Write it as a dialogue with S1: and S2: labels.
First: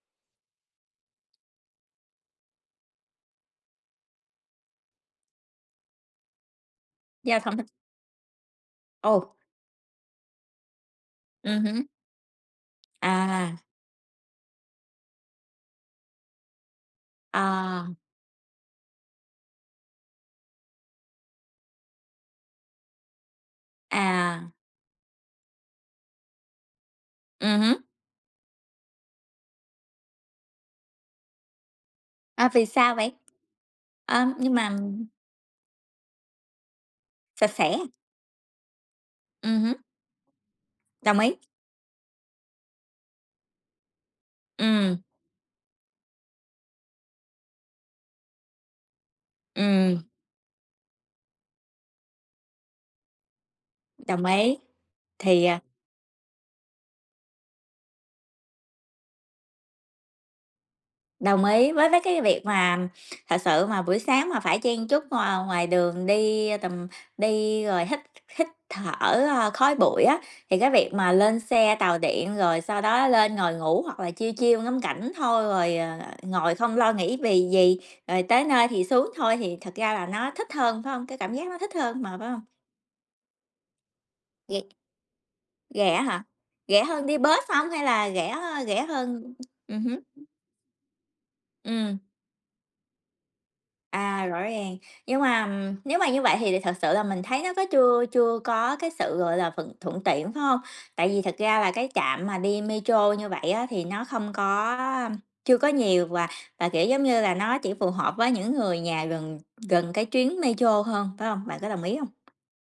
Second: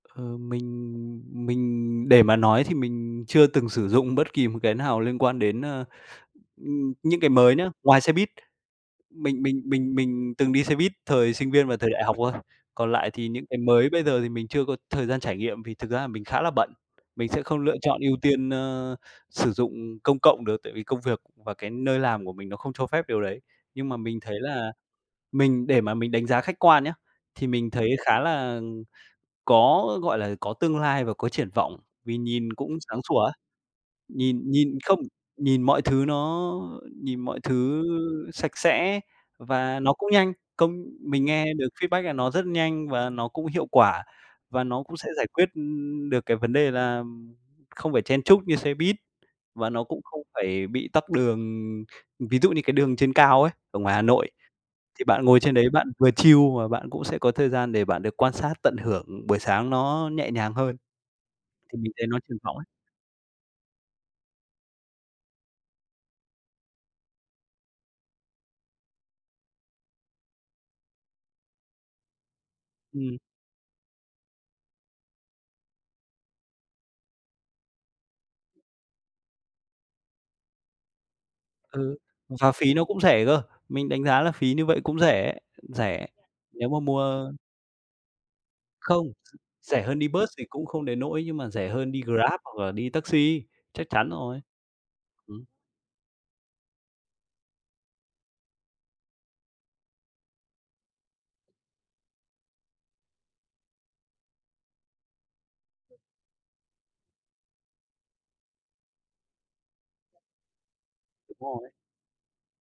S1: Ờ, mình mình để mà nói thì mình chưa từng sử dụng bất kỳ một cái nào liên quan đến, ơ, ừm, những cái
S2: Yeah.
S1: mới
S2: [unintelligible]
S1: nhá, ngoài xe buýt.
S2: Ồ.
S1: Mình mình mình mình từng đi xe buýt thời sinh
S2: Ừm
S1: viên và
S2: hứm.
S1: thời đại học thôi, còn lại thì những
S2: À.
S1: cái mới bây giờ thì mình chưa có thời gian trải nghiệm, vì thực ra là mình khá là bận, mình sẽ không lựa
S2: À.
S1: chọn ưu tiên, ơ, sử dụng công cộng được tại vì công việc và cái nơi làm của mình nó không cho phép điều đấy. Nhưng mà mình thấy
S2: À.
S1: là mình để mà mình đánh giá khách quan nhá, thì
S2: Ừm
S1: mình
S2: hứm.
S1: thấy khá là có, gọi là, có tương lai và có triển vọng, vì
S2: À,
S1: nhìn
S2: vì
S1: cũng
S2: sao
S1: sáng
S2: vậy?
S1: sủa á,
S2: Ơ,
S1: nhìn
S2: nhưng mà,
S1: nhìn không,
S2: ừm
S1: nhìn mọi thứ nó nhìn mọi
S2: Sạch sẽ.
S1: thứ sạch sẽ
S2: Ừm hứm.
S1: và nó cũng nhanh. Công
S2: Đồng
S1: mình
S2: ý.
S1: nghe được feedback là nó rất nhanh và nó cũng hiệu quả, và nó cũng
S2: Ừm.
S1: sẽ giải quyết, ưm, được cái vấn đề là, ừm, không phải chen chúc như xe buýt, và nó cũng
S2: Ừm.
S1: không phải bị tắc đường. Ừm, ví dụ như cái đường trên cao ấy, ở ngoài Hà
S2: Đồng
S1: Nội,
S2: ý.
S1: thì bạn ngồi
S2: Thì,
S1: trên
S2: à
S1: đấy bạn vừa chill mà bạn cũng sẽ có thời gian để bạn được quan sát, tận hưởng buổi sáng nó nhẹ nhàng hơn,
S2: Đồng ý.
S1: thì
S2: Với
S1: mình
S2: mấy
S1: thấy nó
S2: cái
S1: triển
S2: việc
S1: vọng ấy.
S2: mà thật sự mà buổi sáng mà phải chen chúc, ờ, ngoài đường đi tầm đi rồi hít hít thở, ơ, khói bụi á, thì cái việc mà lên xe tàu điện rồi sau đó
S1: Ừm.
S2: lên ngồi ngủ hoặc là chill, chill ngắm cảnh thôi rồi, ờ, ngồi không lo nghĩ vì gì, rồi tới nơi thì xuống thôi thì thật ra là nó thích hơn, phải hông? Cái cảm giác nó thích
S1: Ừ.
S2: hơn mà, phải hông?
S1: Và phí nó cũng rẻ cơ, mình đánh giá là
S2: G
S1: phí như vậy cũng rẻ,
S2: Rẻ
S1: rẻ
S2: hả?
S1: nếu mà
S2: Rẻ
S1: mua,
S2: hơn đi
S1: ơ
S2: bus hông, hay là rẻ, a, rẻ
S1: Không,
S2: hơn ừm
S1: rẻ hơn
S2: hứm.
S1: đi bus thì cũng không đến nỗi, nhưng mà rẻ hơn
S2: Ừm.
S1: đi Grab hoặc là đi taxi, chắc chắn
S2: À,
S1: rồi.
S2: rõ ràng. Nhưng mà,
S1: Ừm.
S2: ừm, nếu mà như vậy thì thật sự là mình thấy nó có chưa chưa có cái sự, gọi là, thuận thuận tiện, phải hông? Tại vì thật ra là cái trạm mà đi metro như vậy á thì nó không có, a chưa có nhiều và và, kiểu, giống như là, nó chỉ phù hợp với những người nhà gần gần cái chuyến metro hơn, phải
S1: Đúng
S2: hông? Bạn có
S1: rồi.
S2: đồng ý hông?